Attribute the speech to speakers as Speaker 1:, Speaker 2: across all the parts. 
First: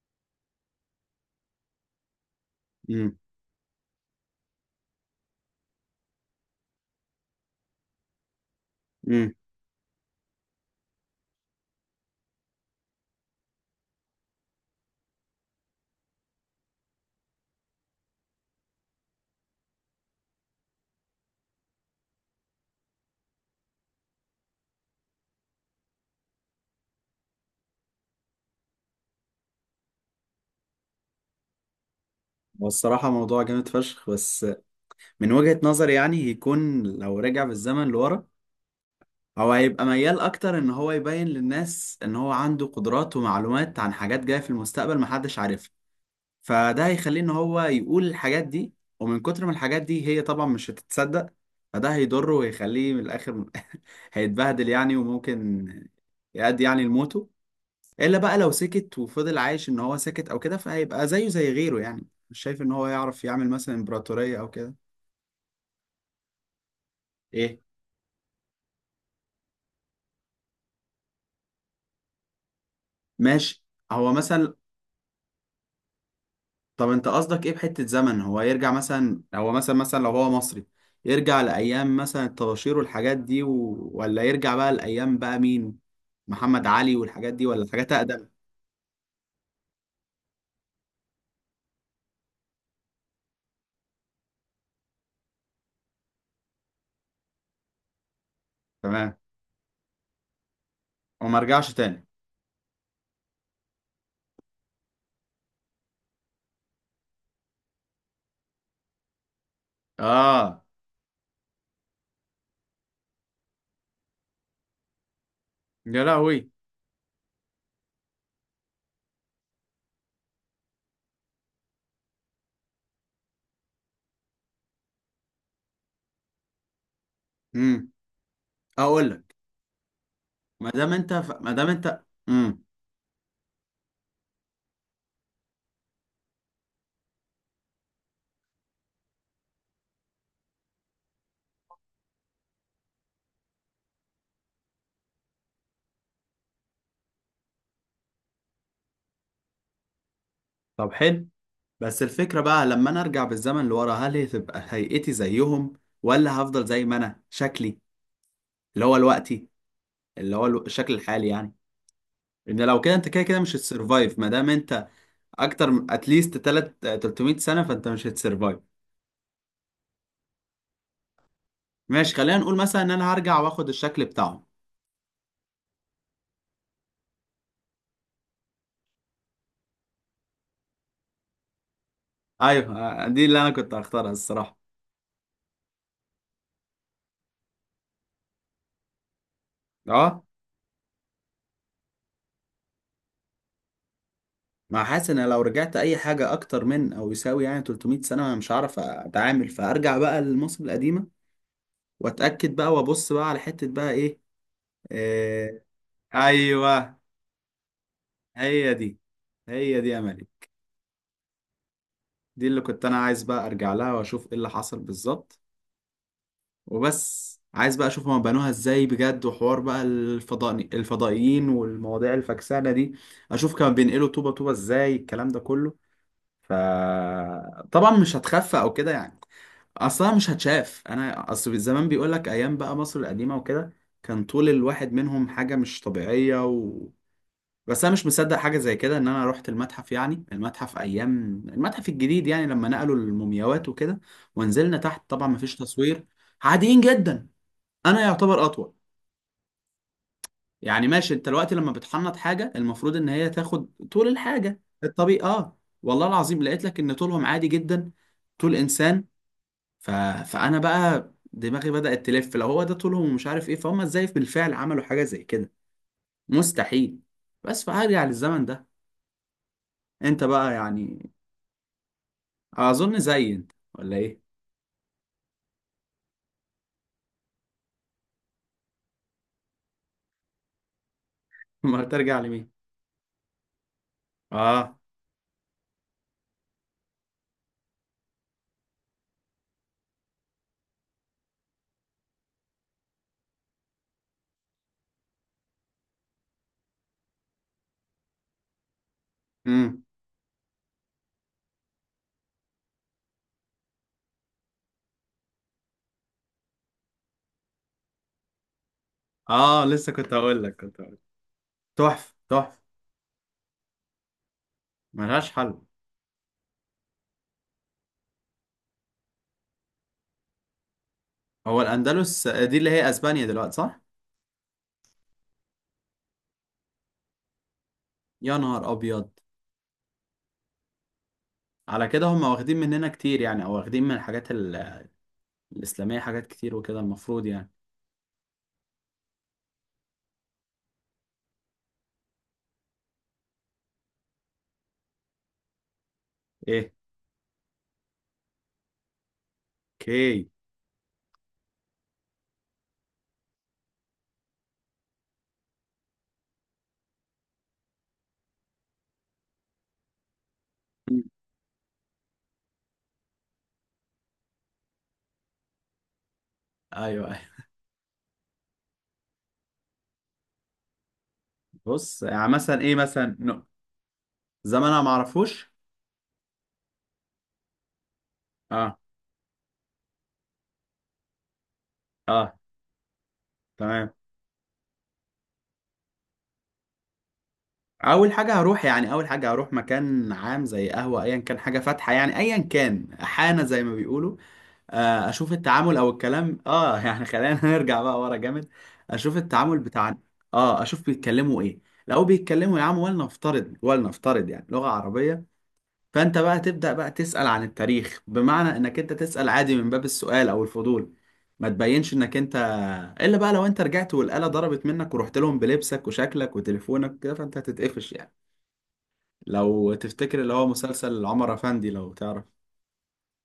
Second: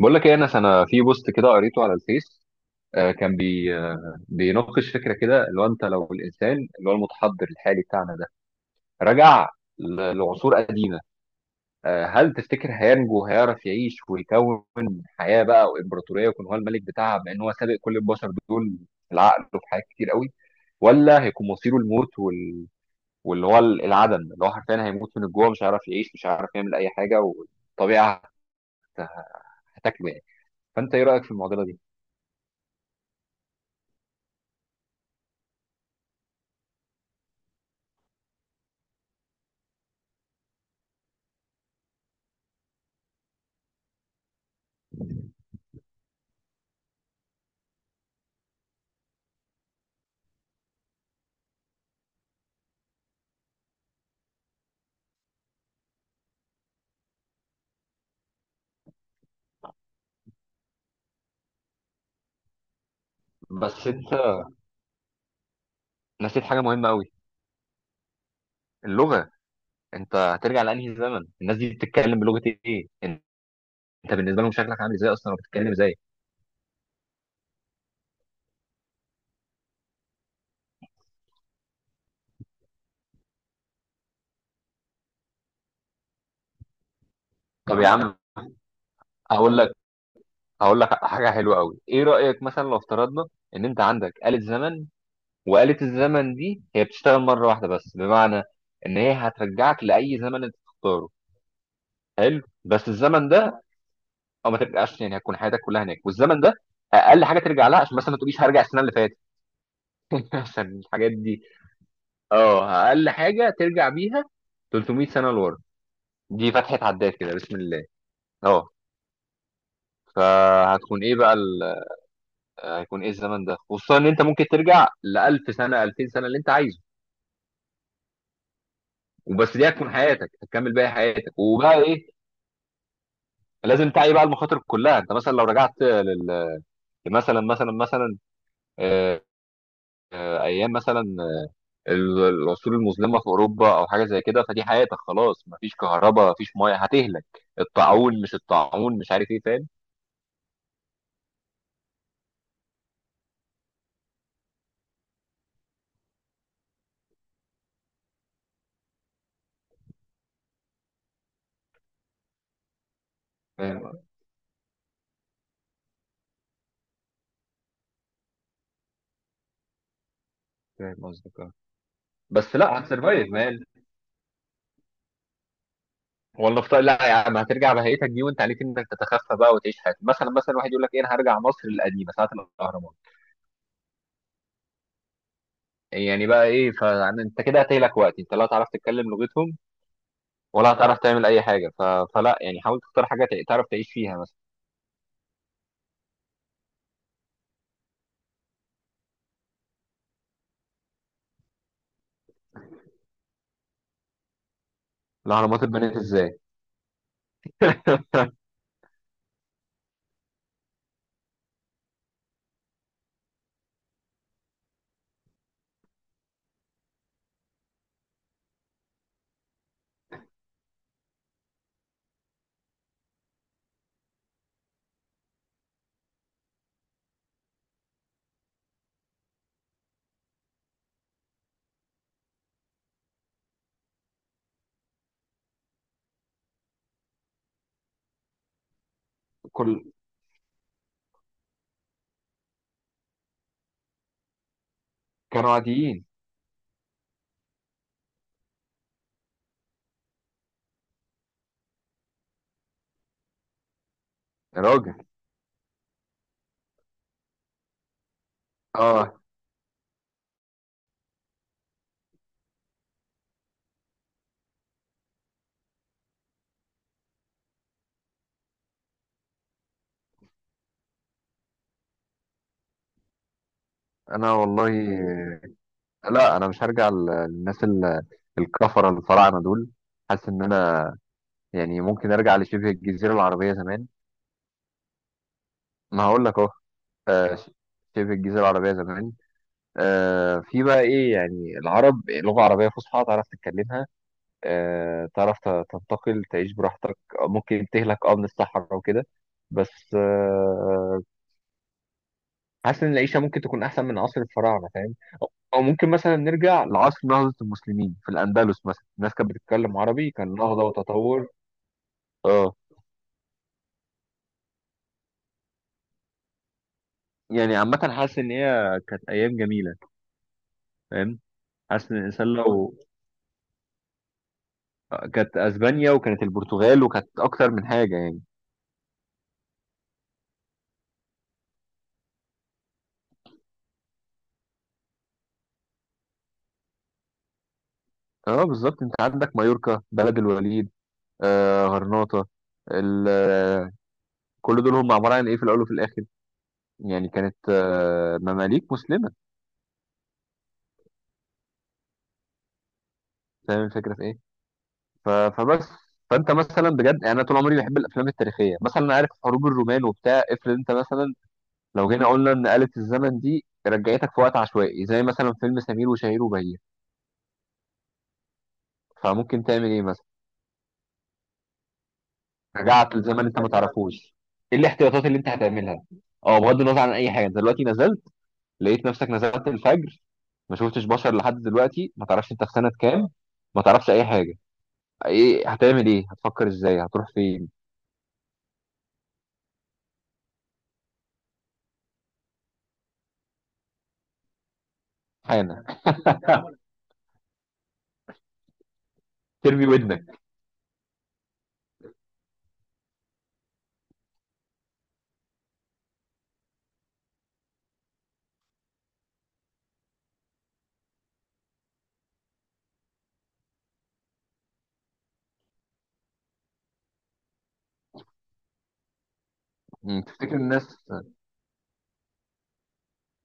Speaker 1: بقول لك ايه انا في بوست كده قريته على الفيس.
Speaker 2: امم
Speaker 1: كان بي بيناقش فكره كده، اللي هو انت لو الانسان اللي هو المتحضر الحالي بتاعنا ده
Speaker 2: امم
Speaker 1: رجع لعصور قديمه، هل تفتكر هينجو؟ هيعرف يعيش ويكون حياه بقى وامبراطوريه ويكون هو الملك بتاعها، بما ان هو سابق كل البشر دول في العقل وفي حاجات كتير قوي؟ ولا هيكون مصيره الموت واللي هو العدم، اللي هو حرفيا هيموت من الجوع، مش هيعرف يعيش، مش هيعرف يعمل اي حاجه، والطبيعه هت- هتاكله يعني. فانت ايه رايك في المعضله دي؟
Speaker 2: والصراحة موضوع جامد فشخ بس، من وجهة نظري يعني هيكون لو رجع بالزمن لورا هو هيبقى ميال أكتر إن هو يبين للناس إن هو عنده قدرات ومعلومات عن حاجات جاية في المستقبل محدش عارفها. فده هيخليه إن هو يقول الحاجات دي، ومن كتر ما الحاجات دي هي طبعا مش هتتصدق فده هيضره ويخليه من الآخر هيتبهدل يعني، وممكن يأدي يعني لموته. الا بقى لو سكت وفضل عايش ان هو ساكت او كده فهيبقى زيه زي غيره، يعني مش شايف ان هو يعرف يعمل مثلا
Speaker 1: بس انت
Speaker 2: امبراطورية او كده.
Speaker 1: نسيت حاجه مهمه قوي.
Speaker 2: ايه
Speaker 1: اللغه. انت هترجع لانهي زمن؟ الناس دي بتتكلم بلغه ايه؟ انت
Speaker 2: ماشي. هو
Speaker 1: بالنسبه لهم
Speaker 2: مثلا
Speaker 1: شكلك عامل ازاي اصلا، وبتتكلم ازاي؟
Speaker 2: طب انت قصدك ايه بحتة زمن؟ هو يرجع مثلا، هو مثلا لو هو مصري يرجع لايام مثلا الطباشير والحاجات دي ولا يرجع بقى لايام بقى مين؟ محمد علي والحاجات دي، ولا
Speaker 1: طب يا
Speaker 2: حاجات
Speaker 1: عم
Speaker 2: اقدم؟
Speaker 1: هقول لك، هقول لك حاجه حلوه قوي. ايه رايك مثلا لو افترضنا ان انت عندك آلة زمن، وآلة الزمن دي هي بتشتغل مره واحده بس؟ بمعنى ان هي
Speaker 2: تمام.
Speaker 1: هترجعك لاي زمن انت تختاره.
Speaker 2: وما رجعش تاني.
Speaker 1: حلو، بس الزمن ده، او ما ترجعش يعني هتكون حياتك كلها هناك. والزمن ده اقل حاجه ترجع لها، عشان مثلا ما تقوليش هرجع السنه اللي فاتت.
Speaker 2: اه
Speaker 1: عشان الحاجات دي. اه، اقل حاجه ترجع بيها 300 سنه لورا،
Speaker 2: يا لهوي.
Speaker 1: دي فتحه عداد كده بسم الله. اه. فهتكون ايه بقى هيكون ايه الزمن ده، خصوصا ان انت ممكن ترجع ل 1000 سنه، 2000 سنه، اللي انت عايزه؟
Speaker 2: امم اقول لك.
Speaker 1: وبس، دي هتكون حياتك، هتكمل باقي حياتك.
Speaker 2: ما دام
Speaker 1: وبقى
Speaker 2: انت.
Speaker 1: ايه،
Speaker 2: امم
Speaker 1: لازم تعي بقى المخاطر كلها. انت مثلا لو رجعت لل... مثلا مثلا مثلا آه، ايام مثلا العصور المظلمه في اوروبا او حاجه زي كده، فدي حياتك خلاص. مفيش كهرباء، مفيش ميه، هتهلك. الطاعون، مش الطاعون، مش عارف ايه.
Speaker 2: طب حلو. بس الفكرة بقى لما أنا أرجع بالزمن لورا هل هتبقى هيئتي زيهم، ولا هفضل زي ما أنا شكلي اللي هو الوقتي، اللي هو الشكل الحالي يعني. إن لو كده أنت كده كده مش
Speaker 1: فاهم،
Speaker 2: هتسرفايف ما دام أنت أكتر من أتليست 300 سنة، فأنت مش هتسرفايف.
Speaker 1: فاهم قصدك. اه.
Speaker 2: ماشي خلينا نقول
Speaker 1: بس لا
Speaker 2: مثلا إن أنا
Speaker 1: هتسرفايف
Speaker 2: هرجع
Speaker 1: مان.
Speaker 2: وآخد الشكل بتاعهم.
Speaker 1: لا يا عم، هترجع بهيئتك دي وانت عليك انك تتخفى بقى وتعيش حياتك. مثلا واحد يقول لك ايه، انا هرجع مصر القديمه ساعه
Speaker 2: أيوه.
Speaker 1: الاهرامات.
Speaker 2: دي اللي أنا كنت هختارها الصراحة.
Speaker 1: يعني بقى ايه؟ فانت كده هتهلك، وقت انت لا هتعرف تتكلم لغتهم،
Speaker 2: أه.
Speaker 1: ولا هتعرف تعمل اي حاجه. فلا يعني، حاول تختار حاجه تعرف تعيش فيها مثلا.
Speaker 2: ما حاسس إن لو رجعت أي حاجة أكتر من أو يساوي يعني 300 سنة أنا مش هعرف أتعامل، فأرجع بقى لمصر القديمة واتاكد بقى وابص بقى على حته بقى ايه.
Speaker 1: الاهرامات
Speaker 2: إيه؟
Speaker 1: اتبنت ازاي؟
Speaker 2: ايوه. هي دي. هي دي املي. دي اللي كنت انا عايز بقى ارجع لها واشوف ايه اللي حصل بالظبط، وبس عايز بقى اشوف هما بنوها ازاي بجد، وحوار بقى الفضائيين والمواضيع الفكسانه دي. اشوف كانوا بينقلوا طوبه طوبه ازاي الكلام ده كله. ف طبعا مش هتخفى او كده يعني، اصلا مش هتشاف. انا اصل زمان بيقول لك ايام بقى مصر القديمه وكده كان طول الواحد منهم حاجه مش طبيعيه، بس انا مش مصدق حاجه زي كده. ان انا رحت
Speaker 1: كل...
Speaker 2: المتحف، يعني المتحف ايام المتحف الجديد يعني، لما نقلوا المومياوات وكده، ونزلنا تحت، طبعا
Speaker 1: كانوا
Speaker 2: مفيش
Speaker 1: عاديين.
Speaker 2: تصوير، عاديين جدا. انا يعتبر اطول. يعني ماشي، انت الوقت لما بتحنط حاجه المفروض ان هي تاخد طول الحاجه
Speaker 1: يا راجل.
Speaker 2: الطبيعي، اه والله العظيم لقيت لك ان طولهم عادي جدا، طول انسان.
Speaker 1: اه.
Speaker 2: ف... فانا بقى دماغي بدأت تلف، لو هو ده طولهم، ومش عارف ايه، فهم ازاي بالفعل عملوا حاجه زي كده؟ مستحيل. بس فهرجع للزمن ده. انت بقى يعني اظن زي انت ولا ايه؟
Speaker 1: انا والله لا، انا مش هرجع للناس الكفره الفراعنه دول. حاسس ان، يعني
Speaker 2: ما
Speaker 1: ممكن
Speaker 2: ترجع
Speaker 1: ارجع
Speaker 2: لمين.
Speaker 1: لشبه الجزيره العربيه زمان.
Speaker 2: اه.
Speaker 1: ما هقول لك اهو. آه، ش- شبه الجزيره العربيه زمان، في بقى ايه، يعني العرب، لغه عربيه فصحى تعرف تتكلمها، تعرف تنتقل، تعيش براحتك، ممكن تهلك اه من الصحراء وكده.
Speaker 2: امم
Speaker 1: بس حاسس ان العيشه ممكن تكون احسن من عصر الفراعنه، فاهم. او ممكن مثلا نرجع لعصر نهضه المسلمين في الاندلس مثلا. الناس كانت
Speaker 2: اه
Speaker 1: بتتكلم
Speaker 2: لسه
Speaker 1: عربي،
Speaker 2: كنت
Speaker 1: كان
Speaker 2: هقول لك.
Speaker 1: نهضه وتطور.
Speaker 2: تحفه
Speaker 1: اه،
Speaker 2: تحفه، ملهاش حل.
Speaker 1: يعني عامه حاسس ان هي كانت ايام جميله، فاهم.
Speaker 2: هو
Speaker 1: حاسس ان الانسان
Speaker 2: الاندلس دي اللي
Speaker 1: لو،
Speaker 2: هي اسبانيا دلوقتي، صح؟
Speaker 1: كانت اسبانيا وكانت البرتغال وكانت اكتر من حاجه يعني.
Speaker 2: يا نهار ابيض. على كده هم واخدين مننا كتير يعني، او واخدين من الحاجات الاسلاميه حاجات كتير وكده، المفروض يعني.
Speaker 1: اه بالظبط، انت عندك مايوركا، بلد الوليد، آه غرناطه، ال- آه، كل دول هم عباره عن ايه في الاول وفي الاخر؟
Speaker 2: ايه.
Speaker 1: يعني كانت آه مماليك مسلمه.
Speaker 2: اوكي.
Speaker 1: فاهم الفكره في ايه. فبس. فانت مثلا بجد يعني، انا طول عمري بحب الافلام التاريخيه مثلا، انا عارف حروب الرومان وبتاع. افرض انت
Speaker 2: مم.
Speaker 1: مثلا، لو جينا قلنا ان آلة الزمن دي رجعتك في وقت عشوائي زي مثلا فيلم سمير وشهير وبهير،
Speaker 2: ايوه ايوه.
Speaker 1: فممكن تعمل ايه مثلا؟
Speaker 2: بص يعني مثلا ايه
Speaker 1: رجعت
Speaker 2: مثلا
Speaker 1: لزمن انت ما تعرفوش، ايه
Speaker 2: زمن انا ما
Speaker 1: الاحتياطات اللي انت
Speaker 2: اعرفوش.
Speaker 1: هتعملها؟ اه، بغض النظر عن اي حاجه، انت دلوقتي نزلت،
Speaker 2: اه.
Speaker 1: لقيت نفسك نزلت الفجر، ما شفتش بشر لحد دلوقتي، ما تعرفش
Speaker 2: اه.
Speaker 1: انت في سنه كام، ما تعرفش
Speaker 2: تمام.
Speaker 1: اي حاجه. ايه هتعمل؟ ايه هتفكر ازاي؟ هتروح فين؟
Speaker 2: اول حاجه هروح مكان عام زي قهوه، ايا كان حاجه فاتحه يعني، ايا كان حانه زي ما بيقولوا. اشوف
Speaker 1: حانا.
Speaker 2: التعامل او الكلام، اه يعني خلينا نرجع بقى ورا جامد. اشوف التعامل
Speaker 1: ترمي
Speaker 2: بتاع
Speaker 1: ودنك.
Speaker 2: اه اشوف بيتكلموا ايه. لو بيتكلموا يا عم ولنفترض يعني لغه عربيه، فانت بقى تبدا بقى تسال عن التاريخ، بمعنى انك انت تسال عادي من باب السؤال او الفضول، ما تبينش انك انت. الا بقى لو انت رجعت والآلة ضربت منك ورحت لهم بلبسك وشكلك وتليفونك كده فانت هتتقفش يعني. لو تفتكر اللي
Speaker 1: تفتكر
Speaker 2: هو
Speaker 1: الناس؟
Speaker 2: مسلسل عمر أفندي، لو تعرف،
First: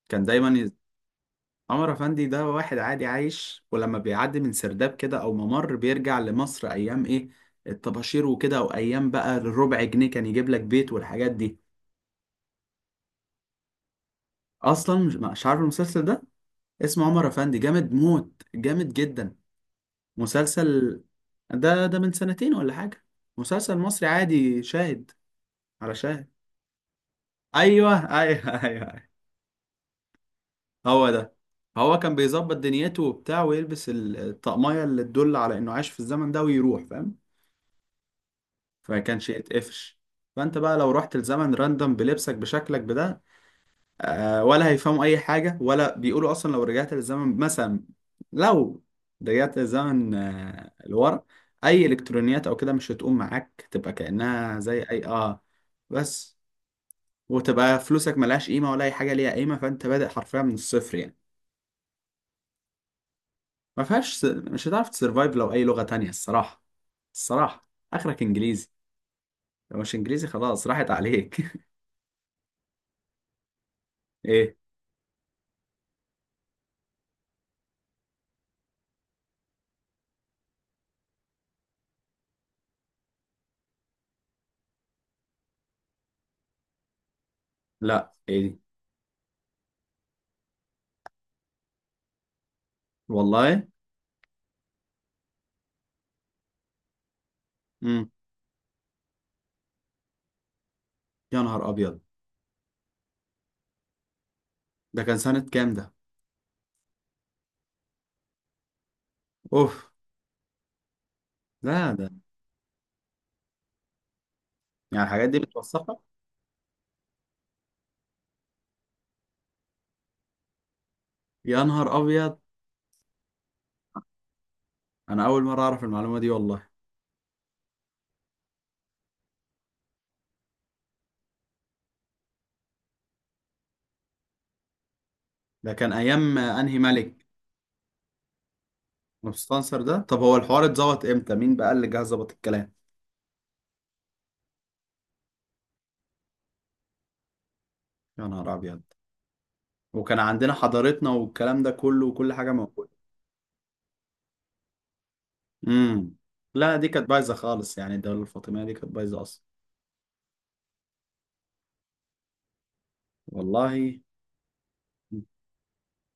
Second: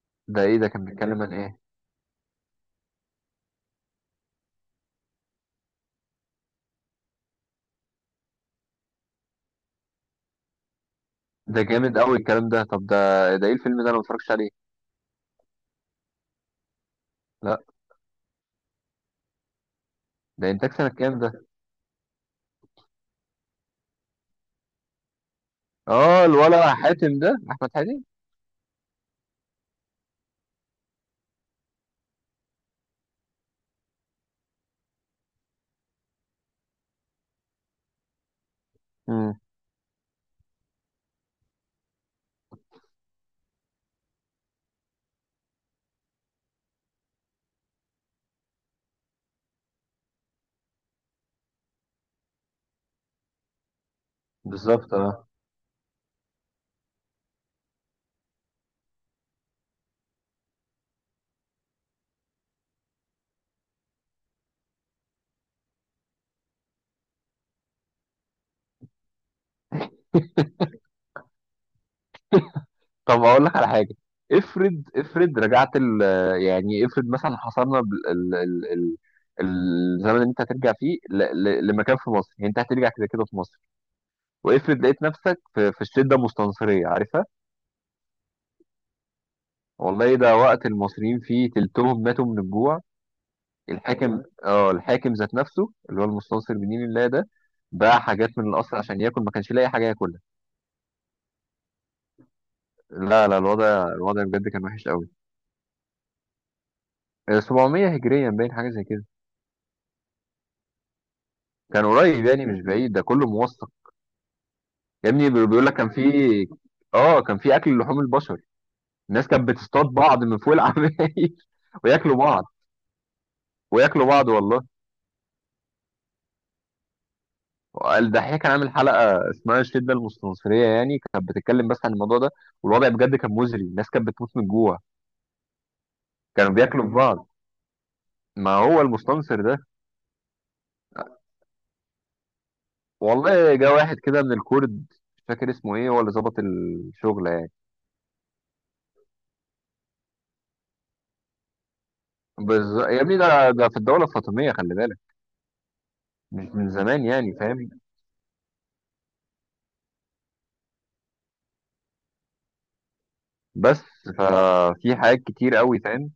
Speaker 2: كان
Speaker 1: ده ايه
Speaker 2: دايما
Speaker 1: ده؟
Speaker 2: ي...
Speaker 1: كان بيتكلم عن ايه؟
Speaker 2: عمر أفندي ده واحد عادي عايش، ولما بيعدي من سرداب كده أو ممر بيرجع لمصر أيام إيه، الطباشير وكده، وأيام بقى الربع جنيه كان يجيب لك بيت والحاجات دي.
Speaker 1: ده جامد قوي الكلام ده. طب ده ايه الفيلم ده؟ انا ما اتفرجتش عليه.
Speaker 2: أصلا مش عارف المسلسل ده؟ اسمه عمر أفندي،
Speaker 1: لا.
Speaker 2: جامد موت، جامد جدا.
Speaker 1: ده انتاج سنه
Speaker 2: مسلسل.
Speaker 1: كام ده؟
Speaker 2: ده من سنتين ولا حاجة. مسلسل مصري عادي، شاهد، على
Speaker 1: اه،
Speaker 2: شاهد.
Speaker 1: الولا حاتم ده، احمد
Speaker 2: أيوه
Speaker 1: حاتم.
Speaker 2: أيوه أيوه، هو ده. هو كان بيظبط دنيته وبتاع، ويلبس الطقمية اللي تدل على انه عاش في الزمن ده، ويروح فاهم، فما كانش
Speaker 1: امم.
Speaker 2: يتقفش. فانت بقى لو رحت الزمن راندم بلبسك بشكلك بده، ولا هيفهموا اي حاجة ولا بيقولوا اصلا. لو رجعت للزمن مثلا، لو رجعت للزمن آه لورا، اي الكترونيات او كده مش هتقوم معاك، تبقى كأنها زي
Speaker 1: بالظبط.
Speaker 2: اي
Speaker 1: اه.
Speaker 2: اه بس. وتبقى فلوسك ملهاش قيمة، ولا اي حاجة ليها قيمة، فانت بادئ حرفيا من الصفر يعني. ما فيهاش س... مش هتعرف تسرفايف لو اي لغة تانية الصراحة. الصراحة اخرك انجليزي، لو مش انجليزي خلاص راحت عليك.
Speaker 1: طب اقول لك على حاجه.
Speaker 2: ايه؟
Speaker 1: افرض رجعت ال، يعني افرض مثلا حصلنا بال- ال ال ال الزمن اللي انت هترجع فيه لمكان في مصر، يعني انت هترجع كده كده في مصر. وافرض لقيت نفسك في الشده المستنصريه، عارفها؟
Speaker 2: لا ايه دي؟
Speaker 1: والله ده وقت المصريين فيه تلتهم ماتوا من الجوع.
Speaker 2: والله.
Speaker 1: الحاكم، والله اه الحاكم ذات نفسه اللي هو المستنصر بنين الله ده، باع
Speaker 2: امم
Speaker 1: حاجات من القصر عشان ياكل، ما كانش لاقي حاجه ياكلها.
Speaker 2: يا نهار ابيض.
Speaker 1: لا لا، الوضع بجد كان وحش
Speaker 2: ده
Speaker 1: قوي.
Speaker 2: كان سنة كام ده؟
Speaker 1: 700 هجريا باين، حاجه زي كده،
Speaker 2: اوف.
Speaker 1: كان
Speaker 2: لا ده،
Speaker 1: قريب يعني مش بعيد. ده كله موثق.
Speaker 2: يعني
Speaker 1: يا
Speaker 2: الحاجات
Speaker 1: ابني
Speaker 2: دي
Speaker 1: بيقول لك كان
Speaker 2: متوثقة؟
Speaker 1: في، اه كان في اكل لحوم البشر. الناس كانت بتصطاد بعض من فوق العمايل
Speaker 2: يا نهار
Speaker 1: وياكلوا
Speaker 2: ابيض.
Speaker 1: بعض. وياكلوا بعض والله.
Speaker 2: انا اول مرة اعرف المعلومة دي والله.
Speaker 1: الدحيح كان عامل حلقه اسمها الشده المستنصريه، يعني كانت بتتكلم بس عن الموضوع ده. والوضع بجد كان مزري، الناس كانت بتموت من الجوع،
Speaker 2: ده كان ايام
Speaker 1: كانوا
Speaker 2: انهي
Speaker 1: بياكلوا في
Speaker 2: ملك؟
Speaker 1: بعض. ما هو المستنصر ده.
Speaker 2: مستنصر ده؟ طب هو الحوار اتظبط امتى؟ مين بقى اللي جه ظبط الكلام؟
Speaker 1: والله جه واحد كده من الكرد، مش فاكر اسمه ايه، هو اللي ظبط الشغل يعني.
Speaker 2: يا نهار ابيض. وكان عندنا حضارتنا والكلام ده كله، وكل حاجة موجودة.
Speaker 1: يا ابني ده في الدوله الفاطميه خلي بالك،
Speaker 2: امم
Speaker 1: مش من
Speaker 2: لا دي
Speaker 1: زمان
Speaker 2: كانت بايظه
Speaker 1: يعني، فاهم.
Speaker 2: خالص، يعني الدوله الفاطميه دي كانت بايظه اصلا.
Speaker 1: بس،
Speaker 2: والله.
Speaker 1: ففي حاجات كتير قوي فاهم،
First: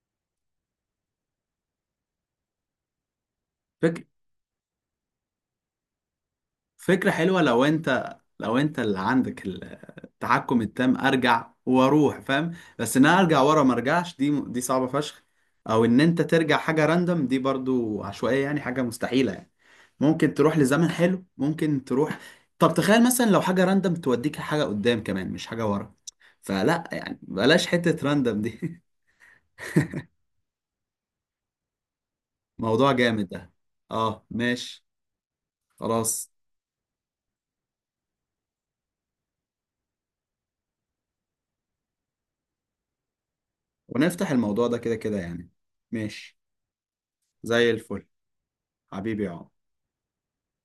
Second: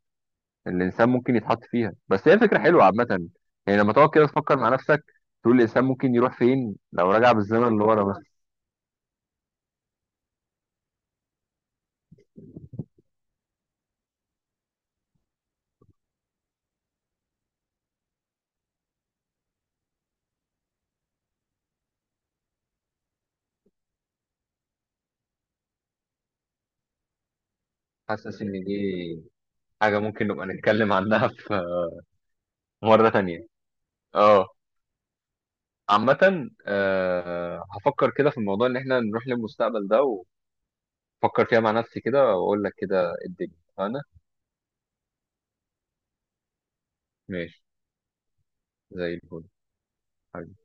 Speaker 1: الانسان ممكن يتحط فيها. بس هي فكره حلوه عامه، يعني لما
Speaker 2: فك...
Speaker 1: تقعد كده تفكر مع نفسك، تقول الانسان ممكن يروح فين لو
Speaker 2: فكره
Speaker 1: رجع
Speaker 2: حلوه، لو
Speaker 1: بالزمن لورا.
Speaker 2: انت
Speaker 1: بس.
Speaker 2: اللي عندك التحكم التام، ارجع واروح فاهم. بس ان انا ارجع ورا ما ارجعش، دي صعبه فشخ. او ان انت ترجع حاجه راندم، دي برضو عشوائيه، يعني حاجه مستحيله يعني. ممكن تروح لزمن حلو، ممكن تروح. طب تخيل مثلا لو حاجه راندم توديك حاجه قدام كمان مش حاجه ورا. فلا يعني بلاش حته
Speaker 1: حاسس
Speaker 2: راندم
Speaker 1: ان دي
Speaker 2: دي.
Speaker 1: حاجة ممكن نبقى نتكلم عنها في
Speaker 2: موضوع
Speaker 1: مرة
Speaker 2: جامد
Speaker 1: تانية.
Speaker 2: ده. اه
Speaker 1: اه.
Speaker 2: ماشي. خلاص.
Speaker 1: عامة هفكر كده في الموضوع ان احنا نروح للمستقبل ده، وفكر فيها مع نفسي كده، واقول لك كده الدنيا. انا
Speaker 2: ونفتح الموضوع ده كده كده يعني. ماشي.
Speaker 1: ماشي.
Speaker 2: زي الفل.
Speaker 1: زي
Speaker 2: حبيبي يا
Speaker 1: الفل.
Speaker 2: عمر.
Speaker 1: حبيبي.